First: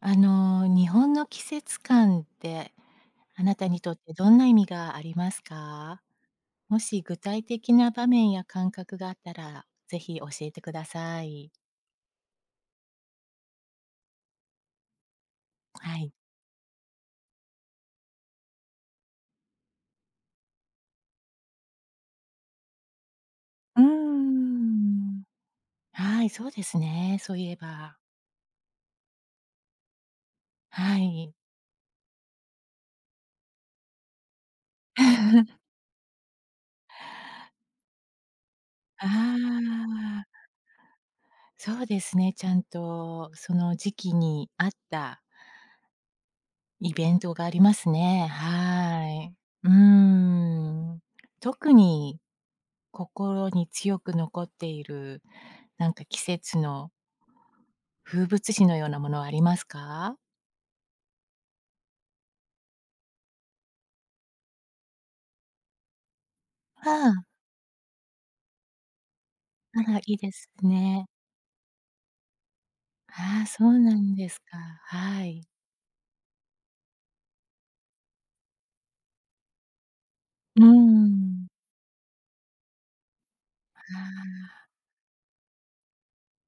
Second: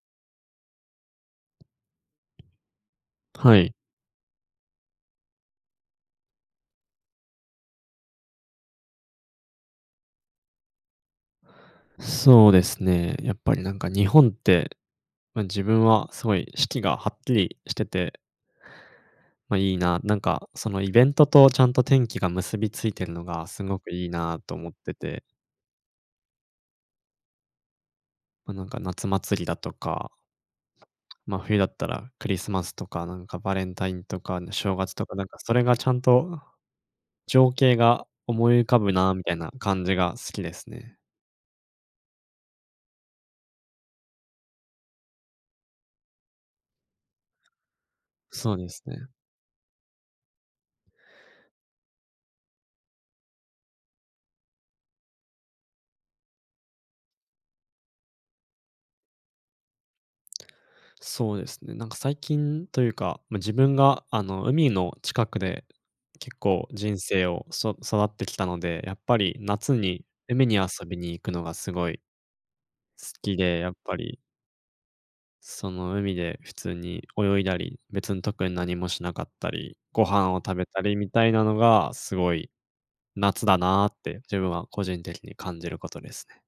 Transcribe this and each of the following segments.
日本の季節感って、あなはたい、にとってどんな意味がありますか？もし具体的な場面や感覚があったら、ぜひ教えてください。そうですね。やっぱりなんか日本って、まあ、自分ははい。すごい四季がはっきりしてて、まあ、いいな、なんかそのイベントとちゃんと天気が結びついてるのがすごうーくいいなと思ってん。て、はい、そうですね、そういえば。まあ、なんか夏祭りだとか、はい。まあ、冬だったらクリスマスとか、なんかバレンタインとか、正月とか、なんかそれ がちゃんと情景が思い浮かぶあなみたいな感じが好きあ、ですね。そうですね、ちゃんとその時期に合ったイベントがありますね。そうですね。はい。うーん。特に心に強く残っている、なんか季節の風物詩のようなものはありますか？そうですね。なんか最近というか、まあ、自分があの、海の近くで結構人あ生を育ってきたので、やっぱり夏あ、あら、いにいで海すに遊びね。に行くのがすごい好きああ、で、そやっうなぱんりですか。はい。その海で普通に泳いだり、別に特に何もしなかったり、ご飯を食うーべたりみたいなん。のがすごい夏だなーっあて自分あ、は個人的に感じることですね。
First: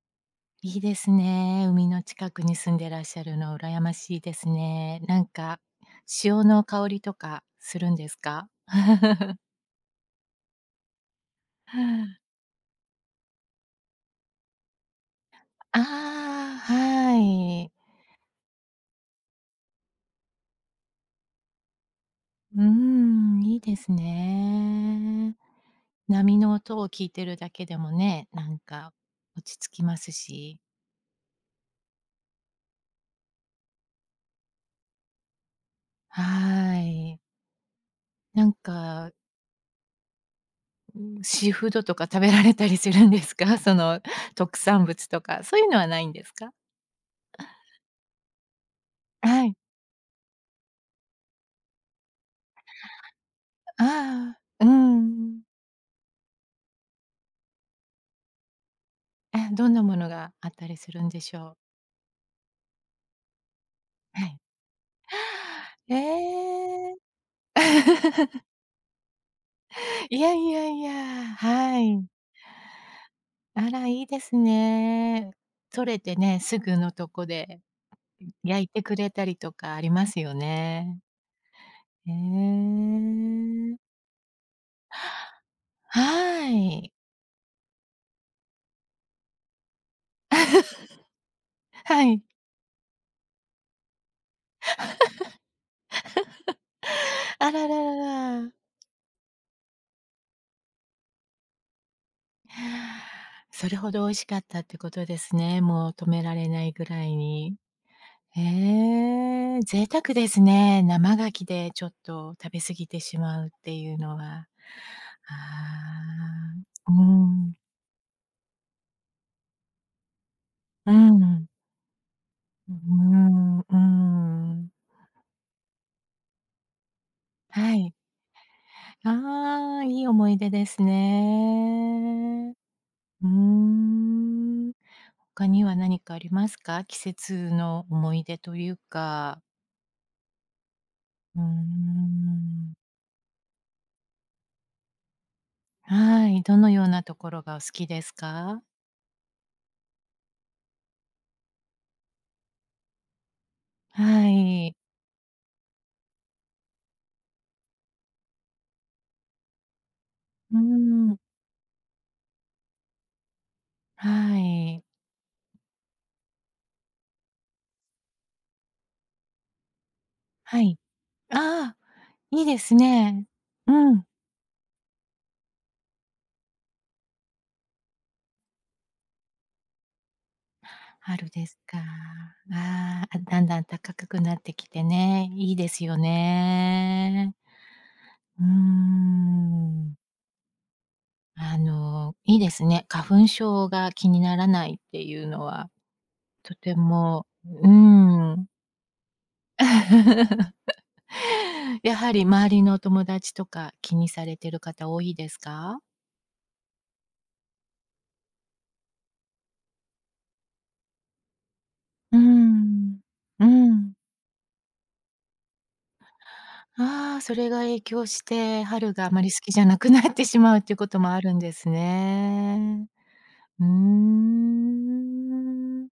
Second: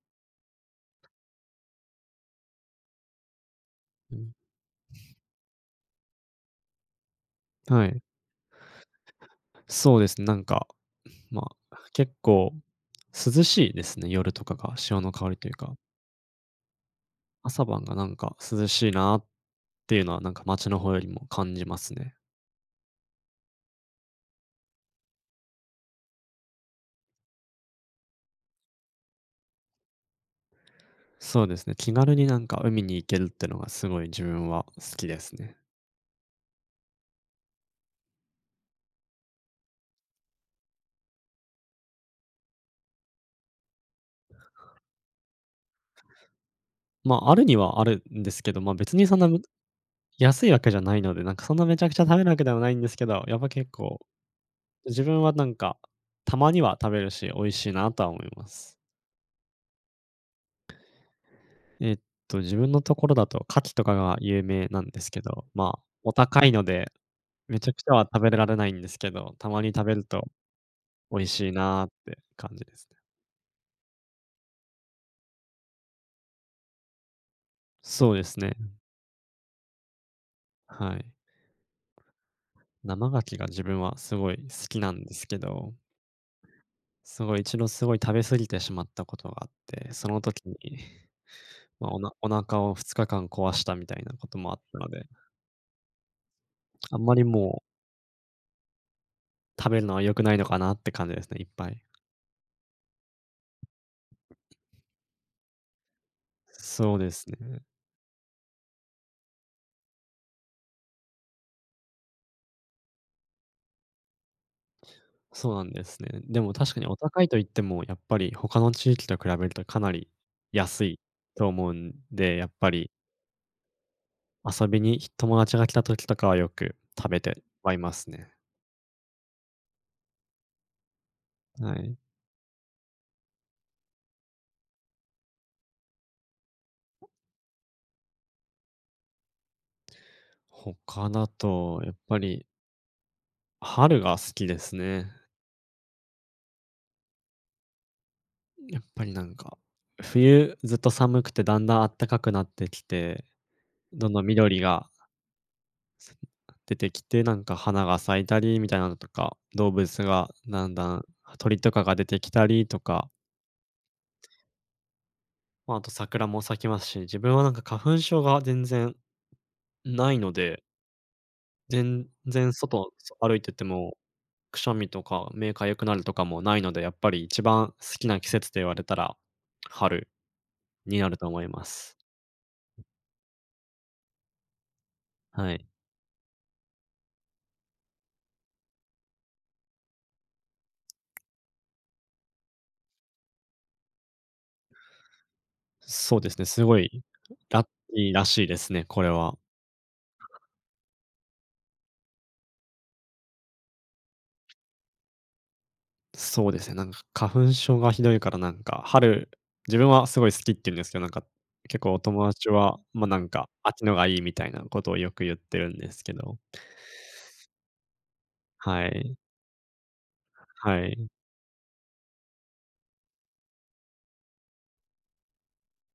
いいですね。海の近くに住んでらっしゃるの羨まうしいん、ですね。なんか、潮の香りとかすはるんい。ですか？そうですね、なんか、まあ、結構涼しいですね、夜とかが、潮の香りというか、ああ、は朝い。晩がなんか涼しいなっていうのはなんか街の方よりも感じますね。うーん、いいですね。波の音を聞いてるだけでもね、なんか落ち着きますし。そうですね、気軽になんか海に行けるってのがすごい自分は好きですね。はい。なんか、ん、シーフードとか食べられたりするんですか？その特産物とか、そういうのはないんですか？まあ、あるにはあるんですけど、まあ、別にそんなはい。安いわけじゃないので、なんかそんなめちゃくちゃ食べるわけではないんですけど、やっぱ結構、ああ、う自分はん。なんか、たまには食べるし、美味しいなとは思います。え、どんなものがあったりするんでしょう？えっと、自分のところだと牡蠣とかがはい。有名なんですけど、まあ、お高いのえで、え。めちゃくちゃは食べ られないんですけど、たまに食べるいとやいやいや、美味しいはなっい。て感じですね。あら、いいですね。取れてね、すぐのとこでそうですね。焼いてくれたりとかありますよはね。い。へ生牡蠣が自え。分はすごい好きなんですけど、はい。すごい一度すごい食べ過ぎてしまったことがあって、その時に、まあ、はい。お腹を2日間壊したみたいなこともあったので、あんまりあもらららら。う食べるのは良くないのかなって感じですね、いっぱい。それほど美味しかったってことですね。もう止められないぐそうらでいすに。ね。へえ、贅沢ですね。生牡蠣でちょっと食べ過ぎてしまうっていうのは。そうなんですあね。でも確かにあ、うお高いと言っん、ても、やっぱり他の地域と比べるとかなり安ういん。と思うんで、やっぱうーりん、うー遊ん。びに友達が来た時とかはよく食べてははいまい。すね。ああ、いい思い出ですはい。ね。うーん。他には何かありますか？季節の思い出というか。他だうーと、やっぱりん。春が好きですね。はい、どのようなところがお好きですか？やっぱりなんか、冬ずっと寒くてだんだん暖かくなってきて、どんどんは緑い。が出てきて、なんか花が咲いたりみたいなのとか、動物がうーだんだんん。鳥とかが出てきたりとか、はい。まあ、あと桜も咲きますし、自分はなんか花粉症が全然ないのはで、い。ああ、全いい然です外、ね。歩いててうも、ん。くしゃみとか目痒くなるとかもないので、やっぱり一番好きな季節と言われたら、春になると春思でいすまか。す。あーあ、だんだん暖かくなってきてね、はいいい。ですよね。うーん。いいですね。花粉症が気にならないっていうのは、そうですね、とすてごいもラうッーキーらしいん。ですね、これは。やはり周りのお友達とか気にされてる方多いですか？そうですね、なんか花粉症がひどいからなんか、春、自分はすごい好きって言うんですけど、なんか、結構おう友達は、ん。ま、なんうか、秋ん。のがいいみたいなことをよく言ってるんですけど、ああ、それが影響して、は春があい。まり好きじゃなくなってしまうっていうはことい。もあるんですね。うーん。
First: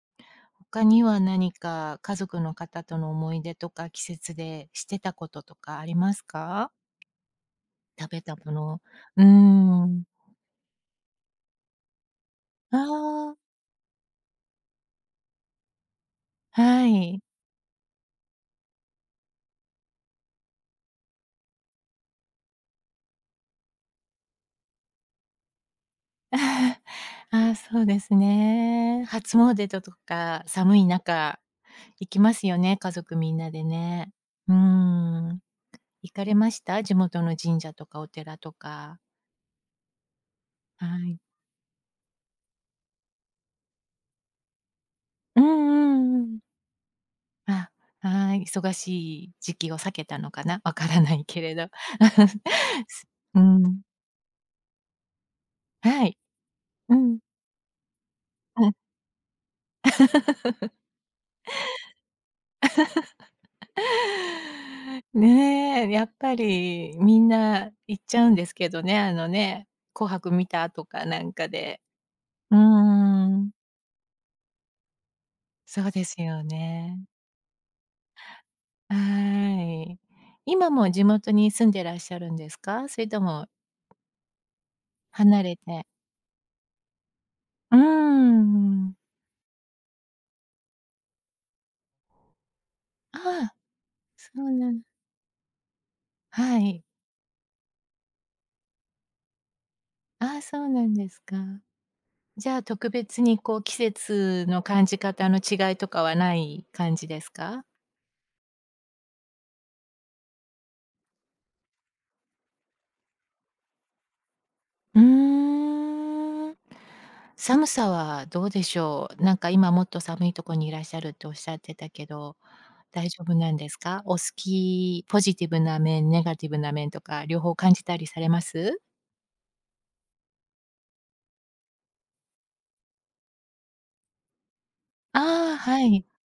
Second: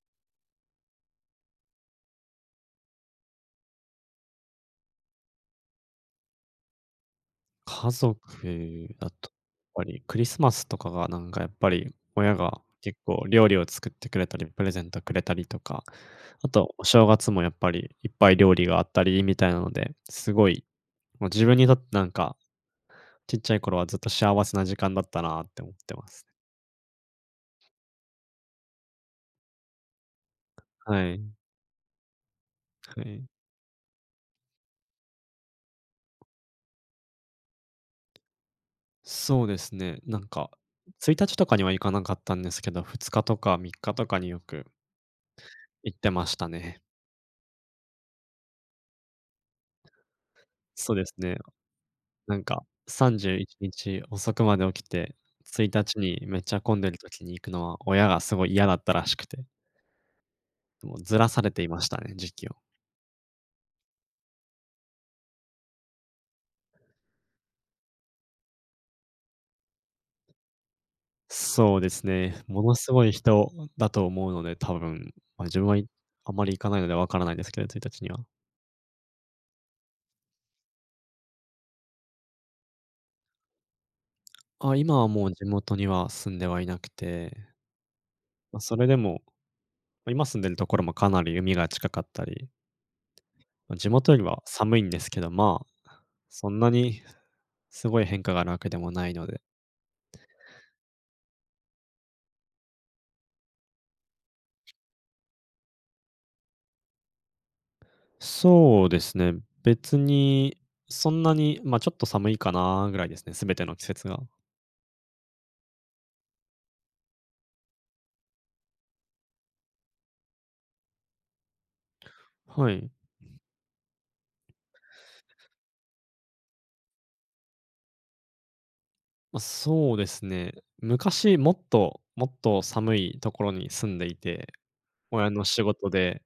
他には何か家族の方との思い出とか、季節でしてたこととかありますか？家食族べたもの。だうーと、やっぱりん。クリスマスとかがなんかやっぱり親があ結構あ、料理を作ってくれたり、プレゼントくれたりとか、あとおは正い。月もやっぱりいっぱい料理があったりみたいなので、すごい、もう自分にとってなんか、ちっちゃい頃はずっと幸せな時間だったなって思ってます。ああ、そうですね。初詣だとか、寒いはい。中行きますよね、家は族い。みんなでね。うーん。行かれました？地元の神社とかお寺とか。そうですね。なんか、は1い。日とかには行かなかったんですけど、2日とか3日とかによくうん行うってんうましん。たね。あ、ああ、忙しい時期を避けたのかな、わかそうらですないね。けれど。なんか、すう31ん、日遅くまで起きて、1日はい。にめっちゃ混んでうるん、時に行くのは、親がすごい う嫌ん。だったらしくて、もうずらされていましたね、時期を。ねえ、やっぱりみんな行っちゃうんですけどね、あのね、紅白見たとかなんかそうで。ですね、うーものすごい人ん、だと思うので、多分、まあ、自分はそうですあよまり行かないのでね。わからないですけど、1日には。はーい。今も地元に住んでらっしゃるんですか？それともあ、今はもう離地れ元にては住んではいなくて、うーまあ、それでん。も、ま、今住んでるところもかなり海が近かったり、ああ、ま、地元よりそはうな寒んいんですけど、まあ、そんはない。にすごい変化があるわけでもないのでああ、そうなんですか。じゃあ、特別にこう季節の感じ方の違いとかはない感じですか？そうですね。別に、そんなに、ま、ちょっと寒いかなぐらいですね、全ての季節が。うーん。寒さはどうでしょう？なんか今もっと寒いとこにいらっしゃるっておっしゃってたけど、はい。大丈夫なんですか？お好きポジティブな面、ネガティブな面とか両方感じたりされます？まあ、そうですね。昔もっともっと寒いところに住んでいて、親のああ、仕は事い。で、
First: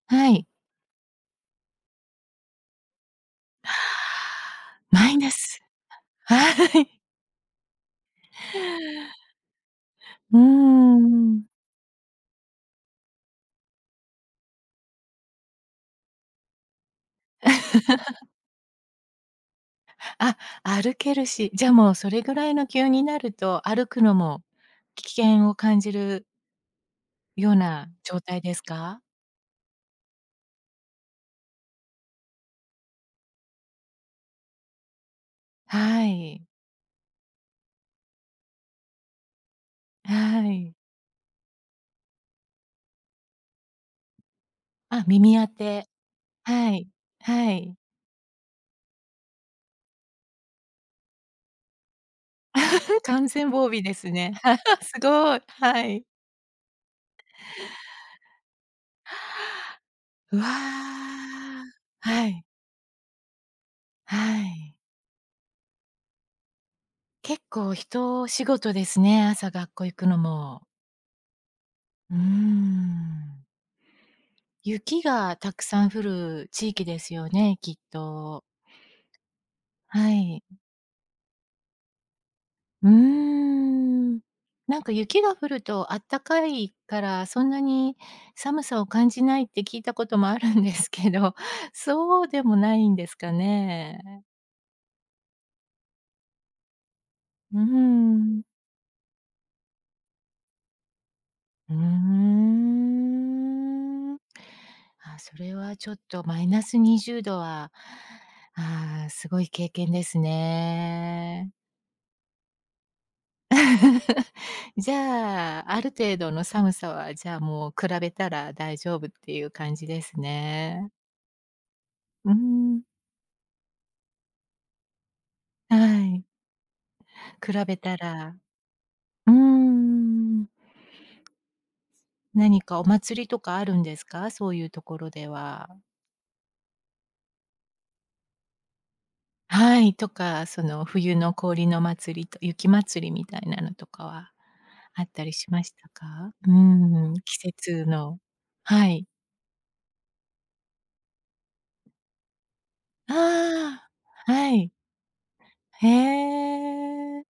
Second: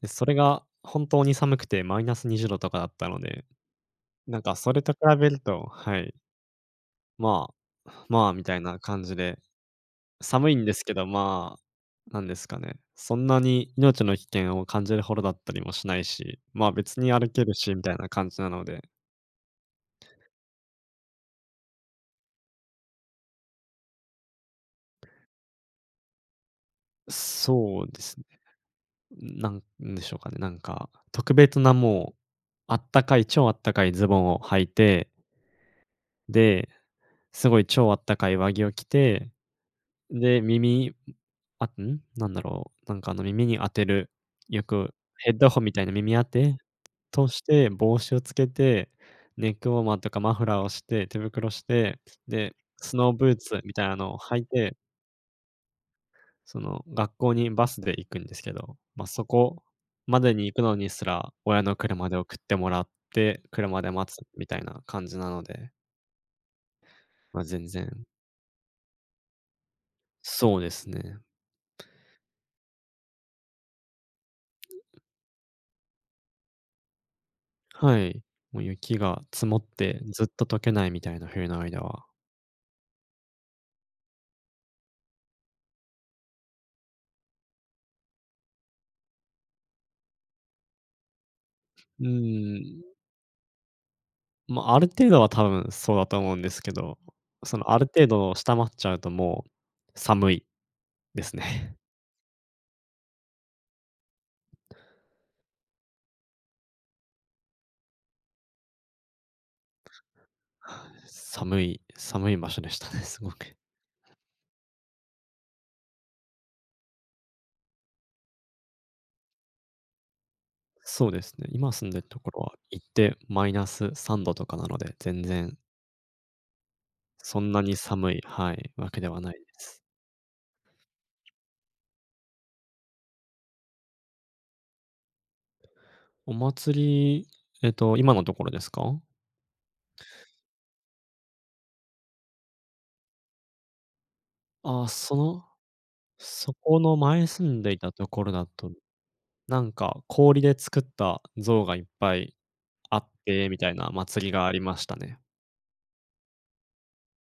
で、そはれい。が本当に寒くてマイナス20度とかだったので、ああなんかそれと比マイべナるス。とはい、はい。ままあ、みたいな感じ でうー寒いんですけど、ん。まあ、なんですかね、そんなに命の危険を感じるほどだったりもしないし、まあ、別に歩けるしみたいな感じなので、あ、歩けるし、じゃあもうそれぐらいの気温になると、歩くのも危険を感じるようそなうです状ね。態ですか？なんなんでしょうかね、なんか、特別なもう、あったかい、超あったかいズボンを履いて、はい、で、すごい超あったかい上着を着て、で、はい。耳、あ、なんだろう、なんかあの耳に当てる、よくあ、ヘ耳ッ当ドホンみたいて、な耳当てはい、としはて、い。帽子をつけて、ネックウォーマーとかマフラーをして、手袋して、で、ス ノーブ完ー全ツ防み備たいでなすのをね。履いて、すごい、はい。その、学校にバスで行くんですけど、まあ、そこまでうわにー。行くのにすら、親の車では送っい、てもらって、車で待はつみたいい。な感じなので、ま結あ、全構然人仕事ですね、朝学校行くのそうも。ですね。うーん。雪がたくさん降る地域ですよね、きっはい。と。もう雪が積もってはずっい。と溶けないみたいな冬の間は。うーん。なんか雪が降るとあったかいから、そんなに寒さを感じないって聞いたこともあるんですけど、うそうでもーないん。んですかね？まあ、ある程度は多分そうだと思うんですけど、そうーの、ある程度をん。下回っちゃうともう寒いですうね。ーん。あ、それはちょっとマイナス20度は、ああ、すごい経験です ね。寒い寒い場所でしたね、すごく。じゃあ、ある程度の寒さは、じゃあ、もう比べたら大丈夫っていう感じですね。そうですね、今住んでるとこうろは行ん、ってマイナス3度とかなので、全然はい。そん比なにべた寒いらはい、わけではなういです。ん。何かお祭りとかあるんですか？そういうところでは。お祭り、えっと、今のところですか？はい、とか、その冬の氷の祭りと雪祭りみたいなのとかはあ、あっそたりの、しましたか？うそこのん、前季住んでい節たとのころだと、はい。なんか氷で作った像がいっぱいあっあて、みたいな祭りあ、があはりい。ましたね。へえ。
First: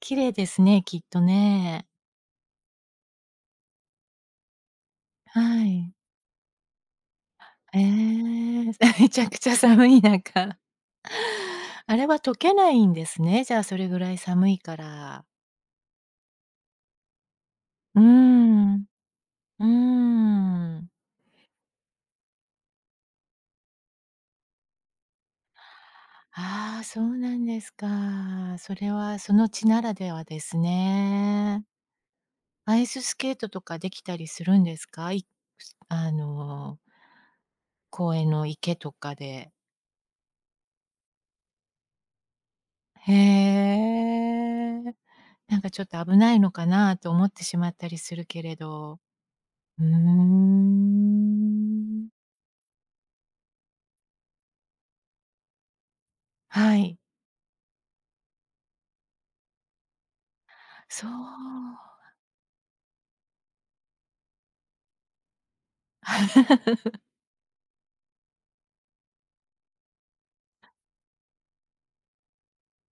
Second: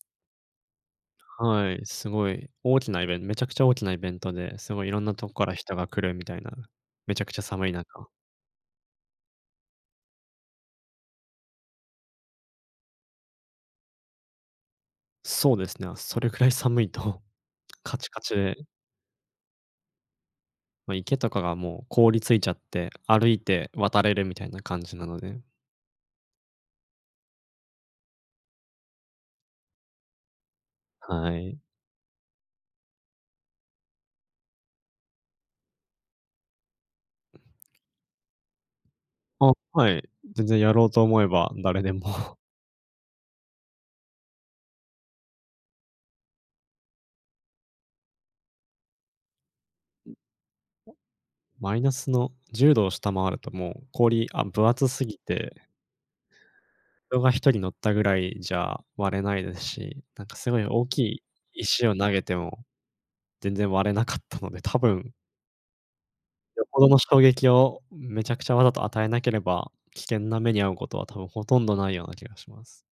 綺麗ですね、きっとはい、ね。すごい大きなイベントめちゃくちゃ大きなイベントで、すごいいろんなとこからは人がい。来るみたいな、めちゃくちゃ寒いえ中。え、めちゃくちゃ寒い中。あれは溶けないんですね、じゃあ、それぐらい寒いから。そうですね、それくらい寒いと カうーチカチで、ん、うーん。まあ、池とかがもう凍りついちゃって、歩いて渡れるみたいな感じなので、ああ、そうなんですか。それはその地ならではですはい。ね。アイススケートとかできたりするんですか？あの、公園の池とかあ、で。はい、全然やろうと思えば誰でも へえ。なんかちょっと危ないのかなと思ってしまったりするけれど。うーマイナん。スの10度を下回るともう氷、あ、分厚すぎてはい。人が一人乗ったぐらいじゃ割れないですし、なんかすごい大きそいう。石を投げても全然割れなかったので、多分よ ほどの衝撃をめちゃくちゃわざと与えなければ、危険な目に遭うことは多分ほとんどないような気がします。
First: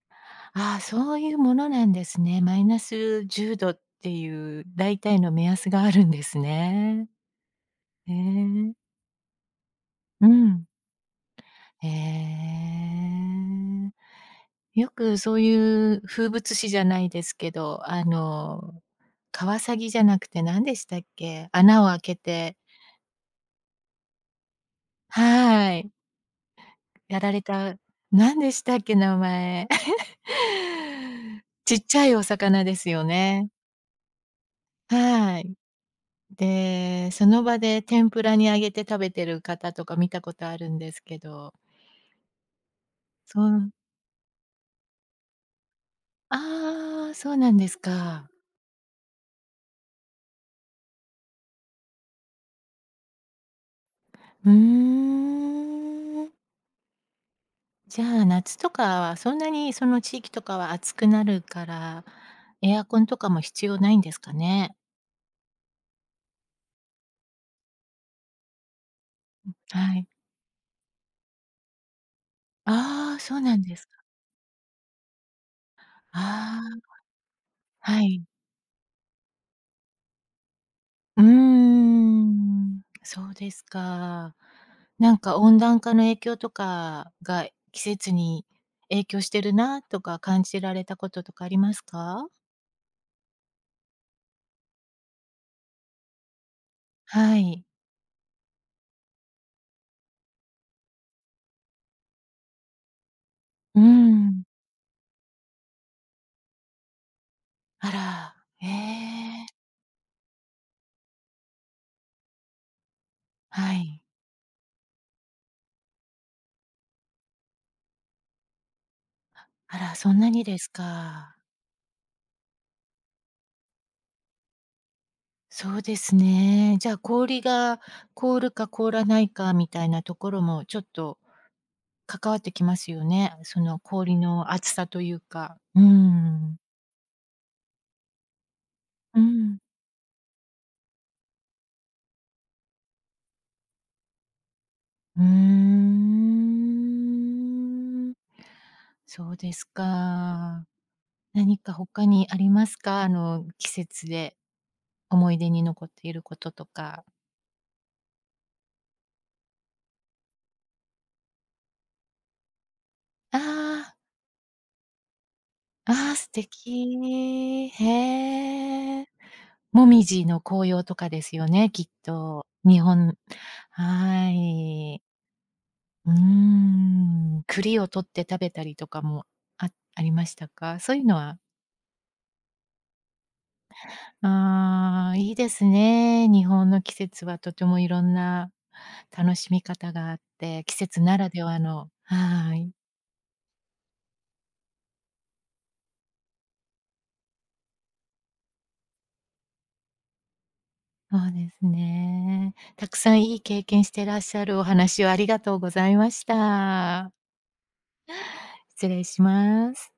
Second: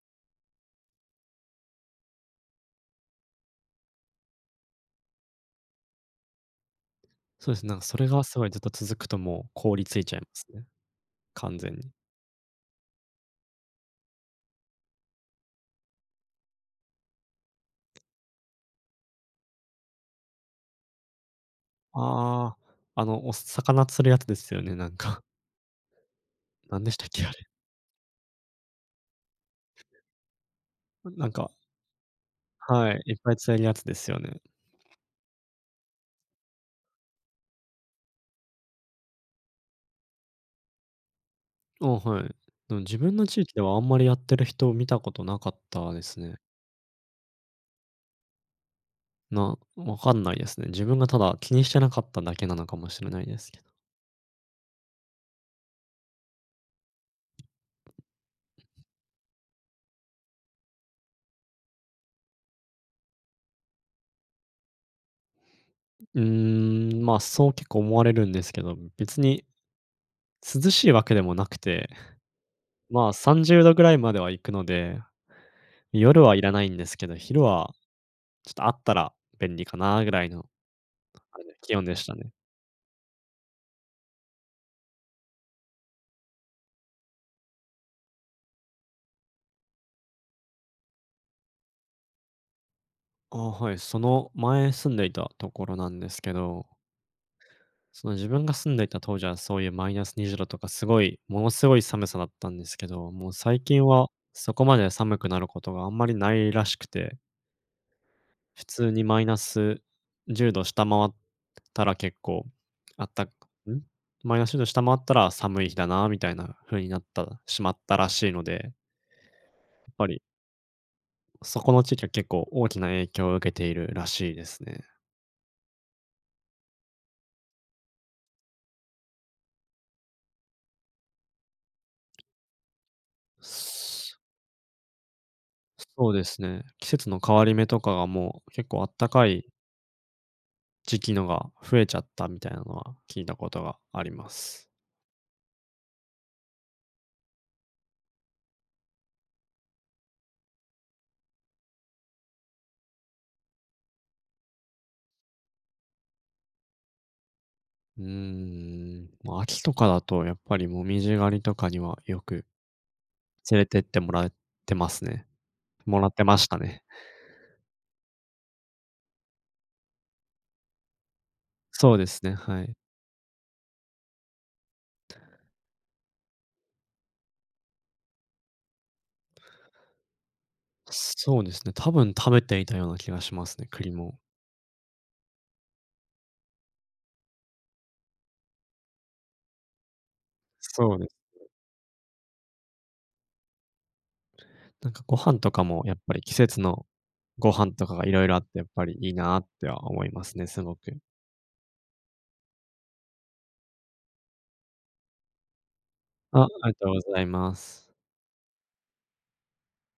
ああ、そういうものなんですね。マイナス10度っていう大体の目安があるんですね。そうですね、なんかそれへがすごいずっとえ。続くともう凍りついちゃいまうすね、ん。完全へに。え。よくそういう風物詩じゃないですけど、カワサギじゃなくて何でしたっけ？穴を開けてああ、あの、お魚釣るやつですよね、なんか。はい、なんでしたっやけ、あられ。れた何でしたっけ？名前。なん かちっちゃいお魚ですはい、よいっぱいね。釣れるやつですよね。はい。で、その場で天ぷらに揚げて食べてる方とか見たことあるんですけど、あ、はい。でも自分のそ地域でうはあんまりやってる人を見たことなかったですね。ああ、そうなんですか。なわかんないですね。自分がただ気にしてなかっただけなのかもしれないですけど。うーん。じゃあ、夏とかはそんなにその地域とかは暑くなるから、エアコンとかも必要ないんですかね？うーん、まあ、そう結構思われるんですけど、別にはい。涼しいわけでもなくて、まあ、ああ、そう30なん度でぐすらいか。までは行くので、夜はいらないんあですけど、昼はあ、はい。ちょっとあったら便利かなぐらいのうーあれで気温でしたね。ん、そうですか。なんか温暖化の影響とかが季節に影響してるなとか感じられたこととかありますか？あ、はい、その前住んでいたところなんですけどはい。その自分が住んでいた当時はそういうマイナス20度とかすごい、ものすごい寒さだったんですけど、もう最うー近はん。そこまで寒くなることがあんまりないらしくて、あら、普え通にマイナえ、ス10度下回ったら結構あったん？はい。マイナス10度下回ったら寒い日だなみたいな風になったしまったらしいので、やあっら、ぱそんりなにですか。そこの地域は結構大きな影響を受けているらしいですね。そうですね。じゃあ、氷が凍るか凍らないかみたいなところも、ちょっと関わってきますよね。そのそ氷の厚さというか。うそうですん。ね。季節の変わり目とかがもう結構あったうかいん。時期のが増えちゃったみたいなのは聞いたことがあります。うーん。そうですか。何か他にありますか？季節で思い出に残っていることとか。うーん、ま、秋とかだとやっぱりもみじ狩りとかにはよくあ連れてっあ。てもらってますね。もらあっあ、て素ましたね。敵。へえ。もみじの紅葉とかですよね、きっそうですね、と。はい。日本はい。うーん。栗を取って食べたりとかも、あありましたか？そういうのはそうですね、多分食べていたような気がしますね、栗も。ああ、いいですね。日本の季節はとてもいろんな楽しみ方があって、季そう節でなす。らではのはい。なんかご飯とかもやっぱり季節のご飯とかがいろいろあってやっぱりいいなっては思いますね、すごく。そうですね。たくさんいい経験してらっしゃるお話をありがとうございましあ、ありがとうごた。ざいます。失礼します。